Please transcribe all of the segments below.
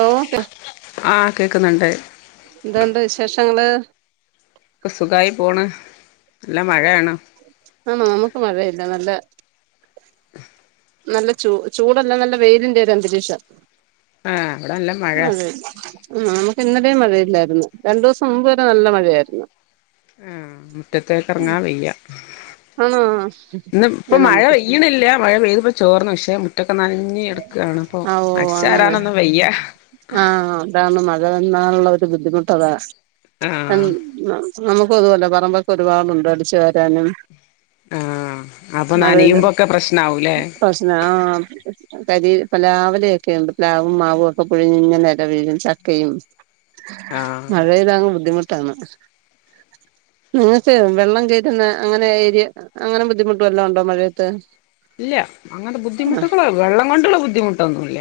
Okay ആഹ് കേക്കുന്നുണ്ട് എന്തുണ്ട് വിശേഷങ്ങള് ക്കെ സുഖയി പോണ് നല്ല മഴയാണ് ആണ നമുക്ക് മഴയില്ല നല്ല ഉ നല്ല ചൂ ചൂടല്ല നല്ല വെയിലിന്റെഒരു അന്തരീക്ഷം ആഹ് ഇവിടെ നല്ല മഴ മതെ മ് നമുക്കിന്നലിം മഴയില്ലായിരുന്നു. രണ്ടൂസം മുമ്പ് വരെ നല്ല മഴയായിരുന്നു. ആഹ് മുറ്റത്തേക്കെറ്ങ്ങാൻ വയ്യ. ആണോ ഇന്ന് ഇപ്പൊ ഏ, മഴ നമുക്ക് പെയ്യണില്ല മഴ പെയ്ത് പ്പോ ചോറുന്ന് ശെ മുറ്റൊക്കെ നൻഞ്ഞ് കെട്ക്കാണ്പ്പൊ ആ ഓ അങ്ങനെ അടിച്ചാരാനൊന്നും വയ്യ. ആഹ് അതാണ് മഴ വന്നാലുള്ള ഒരു ബുദ്ധിമുട്ടതാ എ ആഹ് ന നമുക്കതോലെ പറമ്പൊക്കെ ഒരുപാടുണ്ട് അടിച്ചു വരാനും ആഹ് അപ്പൊ നനയുമ്പൊക്കെ പ്രശ്നാവുല്ലേ? ന്നാം കരി പ്‌ലാവിലൊക്കെയുണ്ട് പ്‌ലാവും മാവും ഒക്കെ കൊഴിഞ്ഞിങ്ങനെ എല വീഴും ചക്കയും. ആഹ് മഴെയ്താങ് ബുദ്ധിമുട്ടാണ്. നിങ്ങൾക്ക് വെള്ളം കേറ്റുന്ന അങ്ങനെ യേരിയ അങ്ങനെ ബുദ്ധിമുട്ട് വല്ലോ ഉണ്ടോ മഴയത്ത്? ഇല്ല അങ്ങനെ ബുദ്ധിമുട്ടുകള് വെള്ള കൊണ്ടുള്ള ബുദ്ധിമുട്ടൊന്നൂല്ല.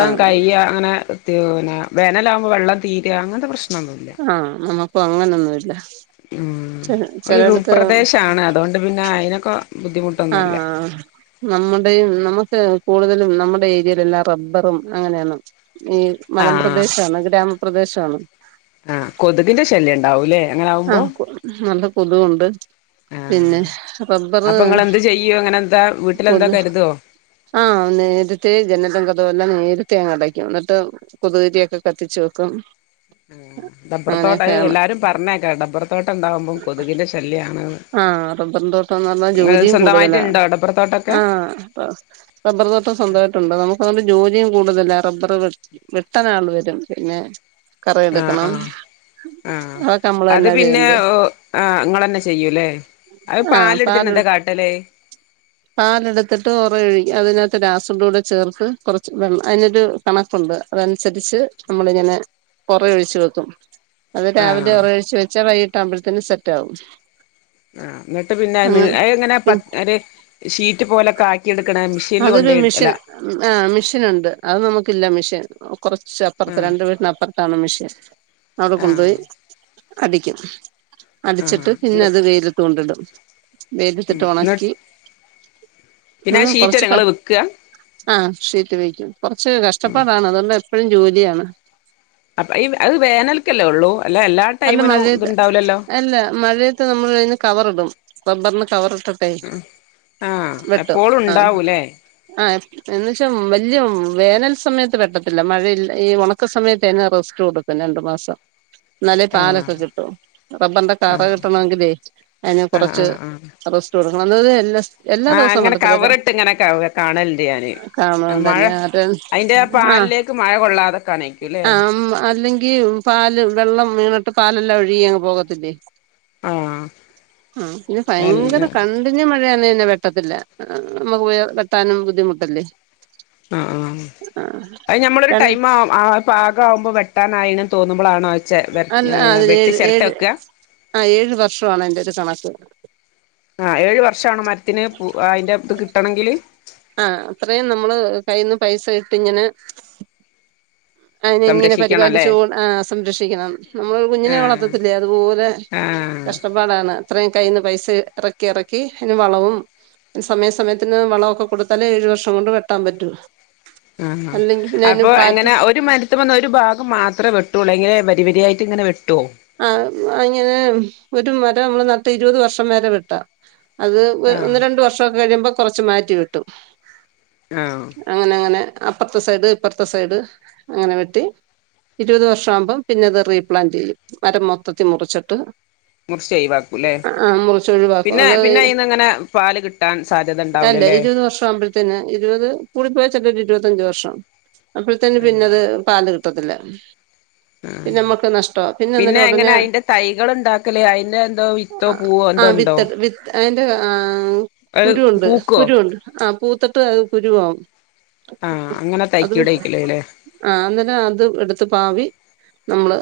ആ ആ കയ് യ അങ്ങനെ ത്യൂന വേനലാവുമ്പോ വെള്ളം തീര അങ്ങൻത്തെ പ്രശ്നൊന്നുല്ല. ആഹ് നമുക്കു അങ്ങനൊന്നുല്ല. ഉഹ് ഒരുറൂപ്രദേശാണ് അതോണ്ട് പിന്നെ അയിനൊക്കെ ബുദ്ധിമുട്ടൊന്നുല്ല ആഹ്. നമ്മുടെയും നമുക്ക് കൂടുതലും നമ്മുടെ ഏരിയയിലെല്ലാ റബ്ബറും അങ്ങനേണ്. ഈ ആഹ് മലംപ്രദേശാണ് ഗ്രാമപ്രദേശാണ്. ആഹ് കൊതുകിന്റെ ശല്യണ്ടാവൂല്ലേ? ആഹ് കൊതു നല്ല കൊതുകുണ്ട്. ആഹ് പിന്നെ റബ്ബറ് അപ്പൊ ഇങ്ങളെന്ത് ചെയ്യും അങ്ങനെ എന്താ വീട്ടിലെന്താ കൊത് കരുതോ ആഹ് നേരെത്തെ ജനതങ്കതോല നേരത്തേങ്ങട്ടഴക്കും. ന്നിട്ട് കൊതിരിയൊക്കെ കത്തിച്ചു വെക്കും. ഡബ്ബർത്തോട്ട അ് അങ്ങനെയൊക്കെയാണ് എല്ലാരും പറഞ്ഞേക്ക ഡബ്ബർത്തോട്ടണ്ടാവുമ്പോ കൊതുകിന്റെ ശല്ല്യാണ്. ആഹ് റബ്ബർതോട്ടംന്ന് പറഞ്ഞാ ജോലിയും കൂടുതലാ സ്വന്തമായിട്ടുണ്ടോ ഡബ്ബർത്തോട്ടൊക്കെ ആഹ് പ റബ്ബർതോട്ട സ്വന്തായിട്ടുണ്ട് നമുക്കതോണ്ട് ജോലിയും കൂടുതല റബ്ബർ വെ വെട്ടാനാൾ വരും പിന്നെ ആഹ് കറയെടുക്കണം ആഹ് ആഹ് അതൊക്കെ അത് നമ്മളെന്നെ പിന്നെ ചെയ്യന്ന ഓ ആഹ് ഇങ്ങളെന്നെ ചെയ്യൂല്ലേ? അത് ആഹ് പാലെടുത്തിട്ട് പാലു എന്താ കാട്ടല് പാലെടുത്തിട്ട് ഒറൊഴു അതിനകത്ത് രാസിഡ് കൂടെ ചേർത്ത് കൊറച്ച് വെള് അയിനൊരു കണക്കുണ്ട് അതനുസരിച്ച് നമ്മളിങ്ങനെ ഒറ ഒഴിച്ചു വെക്കും. അത് ആഹ് രാവിലെ ഒറഴ്ച് വെച്ച വൈകിട്ട് ആവുമ്പോത്തിനു സെറ്റാവും. ആഹ് ന്നിട്ട് പിന്നയ്ന്ന് അഇങ്ങനെ പ പി ഒരു ഷീറ്റ് പോലൊക്കാ ക്ക്ണ മിഷീനിൽ അതൊരു കൊണ്ടോയി അല്ല മിഷൻ ആഹ് മിഷനുണ്ട് അത് നമുക്കില്ല മിഷെൻ കൊറച്ച് അപ്പുറത്ത് ആഹ് രണ്ട് വീട്ടിന്നപ്പുറത്താണ് മെഷ്യൻ അവിടെ കൊണ്ടോയി ആഹ് അടിക്കും ആഹ് അടിച്ചിട്ട് എന്നി പിന്നത് വെയിലത്തൊണ്ടിടും. ഉം വെയിലത്തിട്ട് എന്നി ഒണക്കി പിന്നെ ആ ആഹ് കൊറച്ച് ഷീറ്റല്ലേ പെ നിങ്ങള് വിൽക്കുക ആ ഷീറ്റ് വെയ്ക്കും. കൊറച്ച് കഷ്ടപ്പാടാണ് അതോണ്ട് എപ്പഴും ജോലിയാണ്. അപ് ഈ അത് വേനൽക്കല്ലേ ഉള്ളൂ അല്ല എല്ലാ അല്ല ടൈമിനും മഴയത്ത് ഇത്ണ്ടാവില്ലല്ലോ? അല്ല മഴയ ത്ത് നമ്മളഴിന് കവറിടും റബ്ബറിന് കവറു ആഹ് ആഹ് എപ്പോളുണ്ടാവൂല്ലേ? ആഹ് എന്നുവച്ചൽ വല്ല്യ വേനൽ സമയത്ത് വെട്ടത്തില്ല. മഴയില് ഈ ഒണക്ക സമയത്തയ്ന് റസ്റ്റ് കൊട് പിന്നെ രണ്ടു മാസം ഇന്നാലെ ആഹ് പാലൊക്കെ കിട്ടൊ റബ്ബർന്റെ കറ ആഹ് കിട്ടണെങ്കിലെ അയ്ന് ആഹ് കൊറച്ച് ആഹ് ആഹ് റെസ് തുടങ്ങണംത് എല്ല എല്ലാ ആഹ് ദിവസം അങ്ങനെ കവറിട്ട് ഇങ്ങനെ കാണലണ്ട് ഞാന് മഴ കാണുന്നുണ്ടല്ലേ അത് അതിന്റെ ആ പാലിലേക്ക് മഴ കൊള്ളാതെ അം അല്ലെങ്കിൽ പാല് വെള്ളം വീണിട്ട് പാലെല്ലാം ഒഴുകിയങ് പോകത്തില്ലേ ആ ഇത് ഭയങ്കര ആഹ് കണ്ട കടിഞ്ഞ മഴയന്ന തന്നെ വെട്ടത്തില്ല നമുക്ക് വെട്ടാനും ബുദ്ധിമുട്ടല്ലേ ആ ആ ആഹ് അത് ഞമ്മളൊരു രൺ ടൈം ആ പാകമാവുമ്പോൾ വെട്ടാനായിനന്ന് തോന്ന്പോളാണോ അ അല്ല അതിേഴ് ഏഴ് ആ ഏഴ് വർഷമാണ് എന്റെറ ഒരു കണക്ക് ആ ഏഴ് വർഷമാണോ മരത്തിന് അതിന്റെ ഇത് കിട്ടണെങ്കില് ആഹ് അത്രയും നമ്മള് കയ്യിൽന്ന് പൈസ ഇട്ട് ഇങ്ങനെ അതിനെ ഇങ്ങനെ സംരക്ഷിക്കണം അല്ലേ പരിപാലിച്ചു ആ സംരക്ഷിക്കണം നമ്മൾ കുഞ്ഞിനെ ആഹ് വളർത്തത്തില്ലേ അതുപോലെ ആഹ് കഷ്ടപ്പാടാണ് അത്രയും കയ്യിൽന്ന് പൈസ ഇറക്കി ഇറക്കി അതിന് വളവും സമയ സമയത്തിന് വളമൊക്കെ കൊടുത്താലെ ഏഴു വർഷം കൊണ്ട് വൊട്ടാൻ പറ്റൂ ആ ഹാ അല്ലെങ്കിൽ പിന്നെ അതിന് അപ്പൊ ഫ്ലാറ്റ് എങ്ങനെ ഒരു മര [unintelligible] വന്ന ഒരു ഭാഗം മാത്രേ വെട്ടുവൊള്ളോ എങ്ങനെ വരിപരിായിട്ടിങ്ങനെ വെട്ടുവോ ആ അങ്ങനെ ഒരു മരം നമ്മള് നട്ട് ഇരുപത് വർഷം വരെ വിട്ടാം അത് ആഹ് ഒന്ന് രണ്ടു വർഷം ഒക്കെ കഴിയുമ്പോ കുറച്ച് മാറ്റി കിട്ടും ആഹ് അങ്ങനെ അങ്ങനെ അപ്പുറത്തെ സൈഡ് ഇപ്പുറത്തെ സൈഡ് അങ്ങനെ വെട്ടി ഇരുപത് വർഷം ആവുമ്പം പിന്നെ അത് റീപ്ലാന്റ് ചെയ്യും മരം മൊത്തത്തി മുറിച്ചിട്ട് മുറിച്ച് എഴുവാക്കൂല്ലേ ആ മുറിച്ച് ഒഴിവാക്കും പിന്നെ അത് പിന്നെ അന്ന ഇങ്ങനെ പാല് കിട്ട ട്ടാൻ സാധ്യത ഉണ്ടാവൂലല്ലേ തന്നെ ഇരുപത് കൂടിപ്പോയ ചെട്ടരു ഇരുപത്തഞ്ച് വർഷം അപ്പോഴത്തന്നെ ആഹ് പിന്നെത് പാല് കിട്ടത്തില്ല പിന്നെ നമ്മുക്ക് നഷ്ടമാ പിന്നെ എങ്ങനെ അയിന്റെ തൈകൾ ഉണ്ടാക്കലേ അതിറെ എന്തോ വിത്തോ ആ- പൂവോ ആ എന്തോ ഉണ്ടോ വിത്ത് വിത്ത് അതിന്റെ ആ അത് കുരുണ്ട് പൂക്കോ കുരുണ്ട് ആ പൂത്തട്ട് കുരുവാവും ആഹ് അങ്ങനെ തയ്ക്കി ഇടെക്കലേല്ലേ ആ അന്നരം അത് എടുത്ത് പാവി നമ്മള്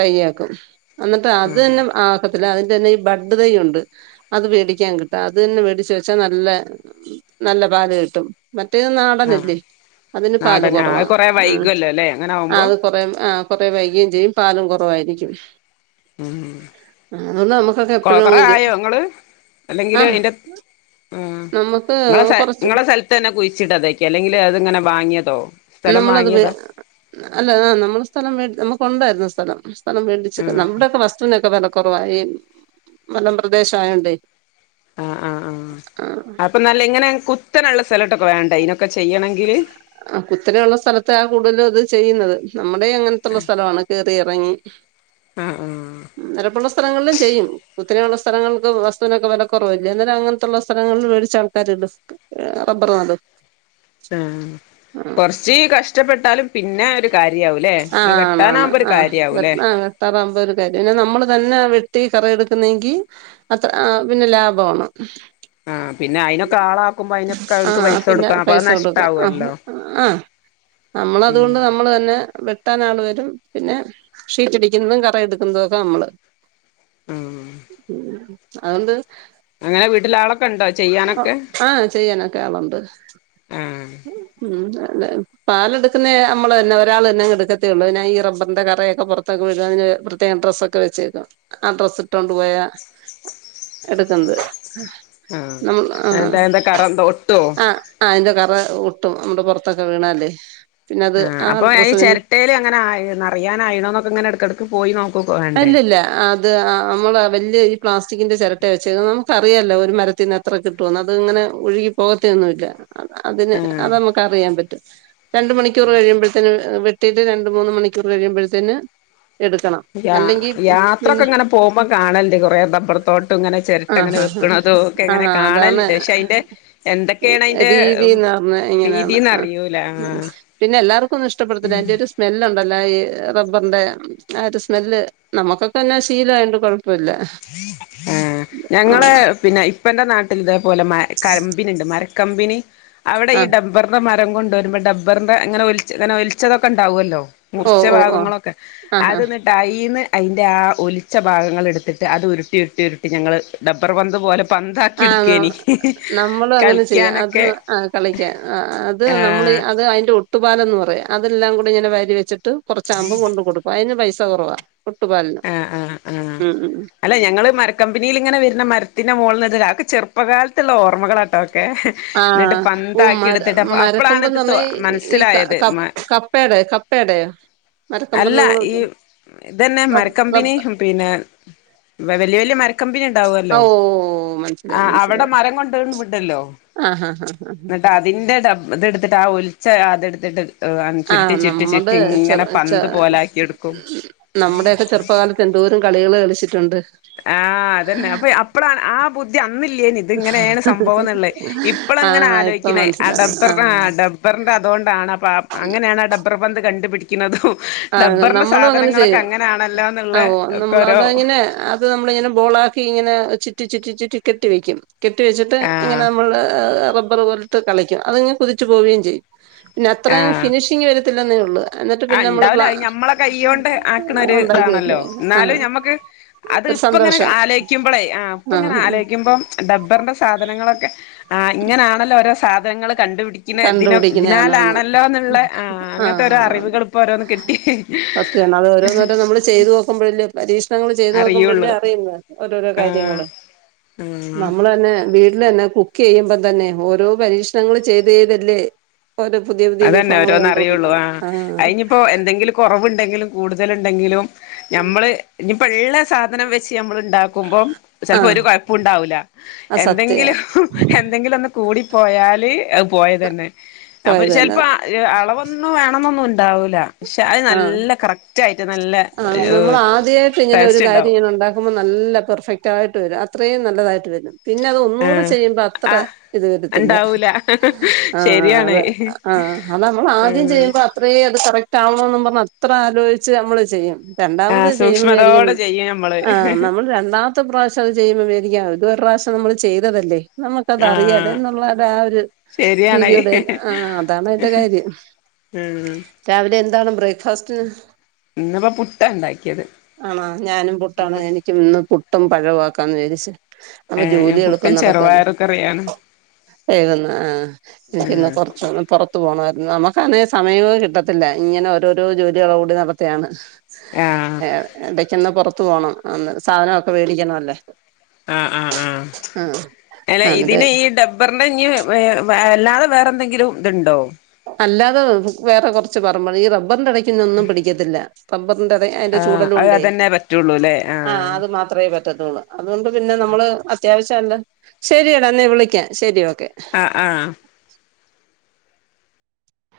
തയ്യക്കും എന്നിട്ട് അത് ആഹ് തന്നെ ആ അതിന്റെ തന്നെ ഈ ബഡ്തൈ ഉണ്ട് അത് വേടിക്കാൻ കിട്ടാ അത് തന്നെ മേടിച്ച വെച്ചാ നല്ല നല്ല പാല് കിട്ടും മറ്റേത് ആഹ് നാടനല്ലേ അതിന് പാല് നാടൻ ആഹ് കുറവാ അത് കൊറേ ഉം വൈകുവല്ലോ ല്ലേ അങ്ങനെ ആവുമ്പോ അത് കൊറേ ആ കുറ വൈകയും ചെയ്യും പാലും കുറവായിരിക്കും അതുകൊണ്ട് നമുക്കൊക്കെ എപ്പോഴും അങ്ങ് കോതറയോ ങ്ങള് അല്ലെങ്കിൽ ആ ഐന്റെ ഉം നമുക്ക് നിങ്ങളെ സ്ഥ കുറച്ച് നിങ്ങളെ സ്ഥ തന്നെ കുഴിച്ചിട്ട് അതൊക്ക അല്ലെങ്ക അത്ങ്ങനെ വാങ്ങിയതോ സ്ഥലം നമ്മളത് വ വാങ്ങിയതാ അല്ല ആഹ് നമ്മൾ സ്ഥലം നമുക്ക് ഉണ്ടായിരുന്നു സ്ഥലം സ്ഥലം മേടിച്ചിട്ട് ആഹ് നമ്മടുക്കെ വസ്തുവിനൊക്കെ വെല കുറവാ ഈ മലം പ്രദേശായോണ്ടെ ആഹ് ഇപ്പം നല്ല ഇങ്ങനെ കുത്തനുള്ള സ്ഥലട്ടൊക്കെ വേണ്ട ഇതിനൊക്കെ ചെയ്യണെങ്കിൽ ആഹ് കുത്തിനെയുള്ള സ്ഥലത്താ കൂടുതലും അത് ചെയ്യുന്നത് നമ്മുടെ അങ്ങനത്തുള്ള സ്ഥലമാണ് കേ ത്തി ഇറങ്ങി ആഹ് ആഹ് നെരപ്പുള്ള സ്ഥലങ്ങളിലും ചെയ്യും ഇത്ര ഉള്ള സ്ഥലങ്ങൾക്ക് വസ്തുവിനൊക്കെ വില കുറവല്ലേ അന്നേരം അങ്ങനെത്തുള്ള സ്ഥലങ്ങളിൽ മേടിച്ച ആൾക്കാരുണ്ട് ഏഹ് റബ്ബർ നടും ആഹ് കൊറച്ച് കഷ്ടപ്പെട്ടാലും പിന്നെ ഒരു കാര്യയാവുലെ ആ വെട്ടാനാവുമ്പോ ഒരു കാര്യയാവും ല്ലേ തറാൻ പോ ഒരു കാര്യം പിന്നെ നമ്മള് തന്നെ വെട്ടി കറ എടുക്കുന്നെങ്കിൽ അത്ര ആഹ് പിന്നെ ലാഭമാണ് ആഹ് പിന്നെ അയിനൊക്കെ ആളെ ആക്കുമ്പോ അയിനൊക്കെ ആ അവൽക്ക് പൈസ പിന്നെ കൊടുക്കണം അപ്പൊ അത് പൈസ നഷ്ടവൊല്ലോ നമ്മള് അതുകൊണ്ട് നമ്മള് തന്നെ വെട്ടാൻ ആള് വരും പിന്നെ ഷീറ്റ് അടിക്കുന്നതും കറ എടുക്കുന്നതും ഒക്കെ നമ്മള് ഉം ഉം ഉം അതോണ്ട് അങ്ങനെ വീട്ടിലെ ആളെ ക്കെ ഇണ്ടോ ചെയ്യാൻ ആഹ് ചെയ്യാനൊക്കെ ആളുണ്ട് ഉം ഉം അതന്നെ പാലെടുക്കുന്നേ നമ്മള് തന്നെ ഒരാള് തന്നെ എടുക്കത്തള്ളു പിന്നെ ഈ റബറിന്റെ കറയൊക്കെ പുറത്ത് [unintelligible] പ്രത്യേക ഡ്രസ്സ് ഒക്കെ വെച്ച് ആ ഡ്രസ്സ് ഇട്ടൊണ്ട് പോയാ എടുക്ക്ന്നത് ആഹ് നമ്മ ആഹ് എന്താ എന്താ കറ എന്താ ഒട്ടോ ആഹ് ആഹ് അതിന്റെ കറ ഒട്ടും നമ്മുടെ പുറത്തൊക്കെ വീണാല് പിന്നെ അത് ആ ഡ്രസ്സ് പിന്നെ ചെരട്ടയിൽ അങ്ങനെ ആ നെറയാനായിണോ ന്നൊക്കെ ഇങ്ങനെ എടക്കട ക്ക് പോയി നോക്കൊക്കെ വേണം അല്ലല്ല ആ അത് ആ നമ്മള് വല്ല്യ ഈ പ്ലാസ്റ്റിക്കിന്റെ ചിരട്ട വെച്ച് നമുക്ക് അറിയാല്ലോ ഒരു മരത്തിന് എത്ര കിട്ടോന്ന് അത് ഇങ്ങനെ ഒഴുകി പോകത്തെ ഒന്നൂല്ല അ അതിന് ആഹ് അത് നമുക്ക് അറിയാൻ പറ്റും രണ്ട് മണിക്കൂർ കഴിയുമ്പ ത്തിന് വെട്ടിട്ട് രണ്ട് മൂന്ന് മണിക്കൂർ കഴിയുമ്പോഴത്തേന് എടുക്കണം യാ അല്ലെങ്കിൽ പിന്നെ യാത്രൊക്കെ ഇങ്ങനെ പോകുമ്പോ കാണല്ണ്ട് കൊറേ ടബ്ബർത്തോട്ടും ഇങ്ങനെ ചിരട്ട ആഹ് ഇങ്ങനെ ആഹ് ആഹ് വെക്കണതും ഒക്കെ ഇങ്ങനെ ആഹ് അതാണ് കാണലുണ്ട് പക്ഷെ അതിന്റെ എന്തൊക്കെയാണ് അതിന്റെ രീതിന്ന് പറഞ്ഞ ഇങ്ങനെയാണ് രീതിന്ന് ആഹ് അറിയൂല ഉം ആഹ് പിന്നെ എല്ലാർക്കും ഒന്നും ഇഷ്ടപ്പെടത്തില്ല അതിന്റെ ഒരു സ്മെല്ല് ഉണ്ടല്ലോ ആ ഈ റബ്ബറിന്റെ ആ ഒരു സ് സ്മെല്ല് നമുക്കൊക്കെന്നെ ശീലയോ ണ്ട് കുഴപ്പമില്ല ആഹ് ആഹ് ഞങ്ങളെ പിന്നെ ഇപ്പന്റെ നാട്ടിൽ ഇതേപോലെ മ കം മ്പിനിണ്ട് മരക്കമ്പിനി അവിടെ ഈ ആഹ് ടബ്ബർ ഔടെ മരം കൊണ്ട് വരുമ്പോ ടബ്ബറിന്റെ ഇങ്ങനെ ഒലിച് ഇങ്ങനെഒലിച്ചത് ഒക്കെ ഇണ്ടാവൊല്ലോ ഓ മുറിച്ച ഓ ഓ ഭാഗങ്ങളൊക്കെ ആഹ് അത് ഇന്നിട്ട് അയിന്ന് അയിന്റെ ആ ഒലിച്ച ഭാഗങ്ങള് എടുത്തി ട്ട് അത് ഉരുട്ടി ഉരുട്ടി ഉരുട്ടി ഞങ്ങള് ടബ്ബർ പന്ത് പോലെ പന്താക്കി ആന്നോ എടുക്കേനി നമ്മളും അങ്ങനെ ചെയ്യാ അത് കളിക്കാനൊക്കെ ആഹ് കളിക്കാൻ ആഹ് അത് നമ്മൾ ആഹ് അത് അയിന്റെ ഒ ട്ടുപ്പാല് എന്ന് പറയാ അതെല്ലാം കൂടി ഇങ്ങനെ വാരി വെച്ചിട്ട് കുറച്ച് ആകുമ്പോ കൊണ്ടു കൊടുക്കും അയിന് പൈസ കുറവാ ഒട്ടുപാലിന് ആഹ് ആഹ് ആഹ് ഉം ഉം അല്ല ഞങ്ങള് മരക്കമ്പനിയിൽ ഇങ്ങനെ വരുന്ന മരത്തിന്റെ മോളിന്ന്ട്ത് അതൊക്ക ചെറുപ്പകാലത്തുള്ള ഓർമകളാട്ടോ അതൊക്കെ ആഹ് ഉം മര അപ്പളാണ് ഇത് മരക്കൊമ്പന്ന് തോ പറഞ്ഞാ ഈ ക മനസ്സിലായത് ക മ കപ്പയുടെ ക കപ്പേടെ അല്ല ഈ ഇതെന്നെ മര റബ് ക്കമ്പിനി റബ്ബ് പിന്നെ വല്യ വല്യ മര ക്കമ്പിനി ഓ ഉണ്ടാവല്ലോ മനസ്സിലായി ആഹ് അവിടെ മനസ്സിലായി മരം കൊണ്ടുവരുമ്പണ്ടല്ലോ ആഹ് ആഹ് ആഹ് എന്നിട്ട് അതിന്റെ ടബ്ബ ഇത് എടുത്തിട്ട് ആ ഒലിച്ച അതെടുത്തിട്ട് ആഹ് ചുരുട്ടി ചുരുട്ടി ചുരിട്ടി നമ്മുടെ ഇങ്ങനെ ചെറു ചെ പന്ത് പോലെ ആക്കി എടുക്കും അപ്പൊ എന്തോരും കളികൾ കളിച്ചിട്ടുണ്ട് ആഹ് അതന്നെ അപ്പൊ അപ്പളാണ് ആ ബുദ്ധി അന്നില്ലേനി ഇതിങ്ങനെയാണ് സംഭവം എന്നുള്ളെ ഇപ്പള് അങ്ങനെ ആഹ് ഇപ്പൊ ആലോയിക്കണേ ട മനസ്സിലാന്ന് ബ്ബറി ആഹ് ടബ്ബറിന്റെ അതുകൊണ്ടാണ് പ അങ്ങനെ ആണ് ആ ടബ്ബർ പന്ത് കണ്ടുപിടി ക്ക്ണ് ആഹ് ടബ്ബറിന്റെ നമ്മളും അങ്ങനെ ചെയ്യും സാധനങ്ങളൊക്കെ അങ്ങനെയാണല്ലോ എന്നുള്ള ആ ഓ ഒക്കെ നമ്മള് ഓരോ അതങ്ങനെ അത് നമ്മളിങ്ങനെ ബോളാക്കി ഇങ്ങനെ ചുറ്റി ചുറ്റി കെട്ടി വെക്കും കെട്ടിവെച്ചിട്ട് ഇങ്ങനെ ആഹ് നമ്മള് റബ്ബർ പോലട്ട് കളിക്കും അതിങ്ങനെ കുതിച്ചു പോവുകയും ചെയ്യും പിന്നെ അത്രയും ആഹ് ഫിനിഷിംഗ് വരത്തില്ലന്നേ ഉള്ളൂ എന്നിട്ട് പിന്നെ നമ്മള് ല്ല പ്ലാ മ്മളെ കൈയ്യോണ്ട് ആക്കണ ആഹ് ഒരു ഉണ്ടാക്കിയല്ലേ ഇതാണല്ലോ എന്നാലും ആഹ് ഞമ്മക്ക് അത് ഒരു ഇപ്പ ഇങ്ങനെ സന്തോഷം ആലോയിക്കുമ്പോളേ ആ ഇപ്പ ഇങ്ങനെ ആഹ് ആലോയിക്കുമ്പം ഡബർന്റെ സാധനങ്ങളൊക്കെ ആ ഇങ്ങനാണല്ലോ ഓരോ സാധനങ്ങള് കണ്ടുപിടിക തിന് തിന് കണ്ടുപിടിക്കുന്നതാണോന്ന് ഇതിനാലാണല്ലോ ന്ന്ള്ള ആങ്ങത്തെ ഒരോ ആഹ് അറിവ്. ങ്ങള് പോരോന്ന് കിട്ടി ചെയ്ത് നോക്കുമ്പോഴേല്ലെ പരീക്ഷണങ്ങള് ചെയ്ത് നോക്കുമ്പോഴല്ലേ അറിയുള്ളു അറിയുന്ന ഓരോരോ ആഹ് കാര്യങ്ങള്. ആഹ് നമ്മളന്നെ വീട്ട്ലെന്നെ കുക്ക് യ്യുമ്പ തന്നെ ഓരോ പരീഷ്ണങ്ങൾ ചെയ്തതല്ലേ ഓരോ പുതിയ പുതിയ അതന്നെ വിഭവങ്ങൾ ഓരോന്ന് കണ്ടുകൊണ്ടിരിക്കാണ് ആഹ് കൊറവ്ണ്ടെങ്കിലും കൂടുതല്ണ്ടെങ്കിലും ഞമ്മള് ഇനിപ്പോ ള്ള സാധനം വെച്ച് ഞമ്മള് ണ്ടാക്കും. കുമ്പോ ചെൽപ്പോ ആഹ് ഒരു കൊയപൊണ്ടാവൂല്ല അത് സത്യവാ എന്തെങ്കിലും എന് ന്തെങ്കിലു ഒന്ന് കൂടി പോയാല് അഹ് പോയ തെന്നെ. പ്പ പോയത് തന്നെ ചെൽപ്പാ ഈ അളവൊന്നും വേണന്നൊന്നും ണ്ടാവൂല. ഷെ അഹ് ആഹ് നല്ലെ കറക്റ്റ് ആയിട്ട് നല്ല ആഹ് യോ ടേസ്റ്റ് ണ്ടാവും. മ്പോ നല്ല പെർഫെക്റ്റ് ആയിട്ട് വരും അത്രയും നല്ലതായിട്ട് വെര് പിന്നെ അത് ആ ഒന്നുടെ ചെയ്യുമ്പോ അത്ര ആ ഇത് വരുത്തില്ല ഉണ്ടാവൂല ആ ശരിയാണ് അതെ ആ അത് അമ്മള് ആദ്യം ഉം ചെയ്യുമ്പോ അത്രേ അത് കറക്റ്റ് ആവണോന്ന് പർണ് അത്ര ആലോയ്ച്ച് അമ്മള് ചെയ്യും. ആ രണ്ടാമത് ചെയ്യുമ്പോ വിചാരിക്കും സൂക്ഷ്മതയോടെ ചെയ്യും ആ ഞമ്മള് നമ്മള് രണ്ടാ ത്ത് പ്രാശ്യം അത് ചെയ്യുമ്പോവിചാരിക്കു അത് ഒര് റാഷ്യം നമ്മള് ചെയ്തതല്ലേ. നമുക്കത്റിയാലേ ആഹ് എന്നുള്ള താ ആ ഒര് ശരിയാണ് രീവിയോട് ആ അതാണ് അയ്ന്റെ കാര്യം. ഉം രാവിലെ എന്താണ് ബ്രേക്ക്ഫാസ്റ്റ് ന്നപ്പ പുട്ടണ്ടാക്ക്യത്. ആണാ ഞാനും പുട്ടാണ് എനിക്കും ഇന്ന് പുട്ടും പഴവും ആക്കാന്ന് ചാരിച് മ്പോ ജോലി [unintelligible] ചെറ് വായറ്ക്കറിയാണ്. എഴതുന്ന ആ എനിക്കിന്ന് ഉം കൊറചോ പൊറത്തു പോണയിരുന്നു നമക്ക്ആന്നെ സമയവു കിട്ടത്തില്ല ഇങ്ങനെ ഓരോരോ ജോലികളോ ഓടി നടത്തിയാണ്. ആഹ് ഏ എടയ്ക്കന്ന് പൊറത്തു പോണം സാനോക്കെ മേടിക്കണ അല്ലേ. ആ ആ ആഹ് ഏ എന്നിട്ട് ഇതിന് ഈ ഡ ബർ ണ്ടെ ഇഞ്ഞ് വെ വേ അല്ലാതെ വേറെ എന്തെങ്കിലും ത്ണ്ടോ? അല്ലാതെ വേറെ കൊറച്ച് പറമ്പണ് ഈ റബ്ബർണ്ടെ എടയ്ക്ക് ഇത് ഒന്നും പിടിക്കത്തില്ല. റബ്ബർണ്ടെ അതെ അയിന്റെ ആഹ് ചൂടലു അത് കൊണ്ടേ അതന്നെ പറ്റുള്ളൂ അല്ലേ ആ ആഹ് അത് മാ അത്രേ പറ്റത്തുള്ള് അതോണ്ട് പിന്നെ നമ്മള് അത്യാവശ്യം ണ്ട് ശെരിയടാ എന്നീ വിളിക്ക ശെരി ഓക്കെ. ആ ആ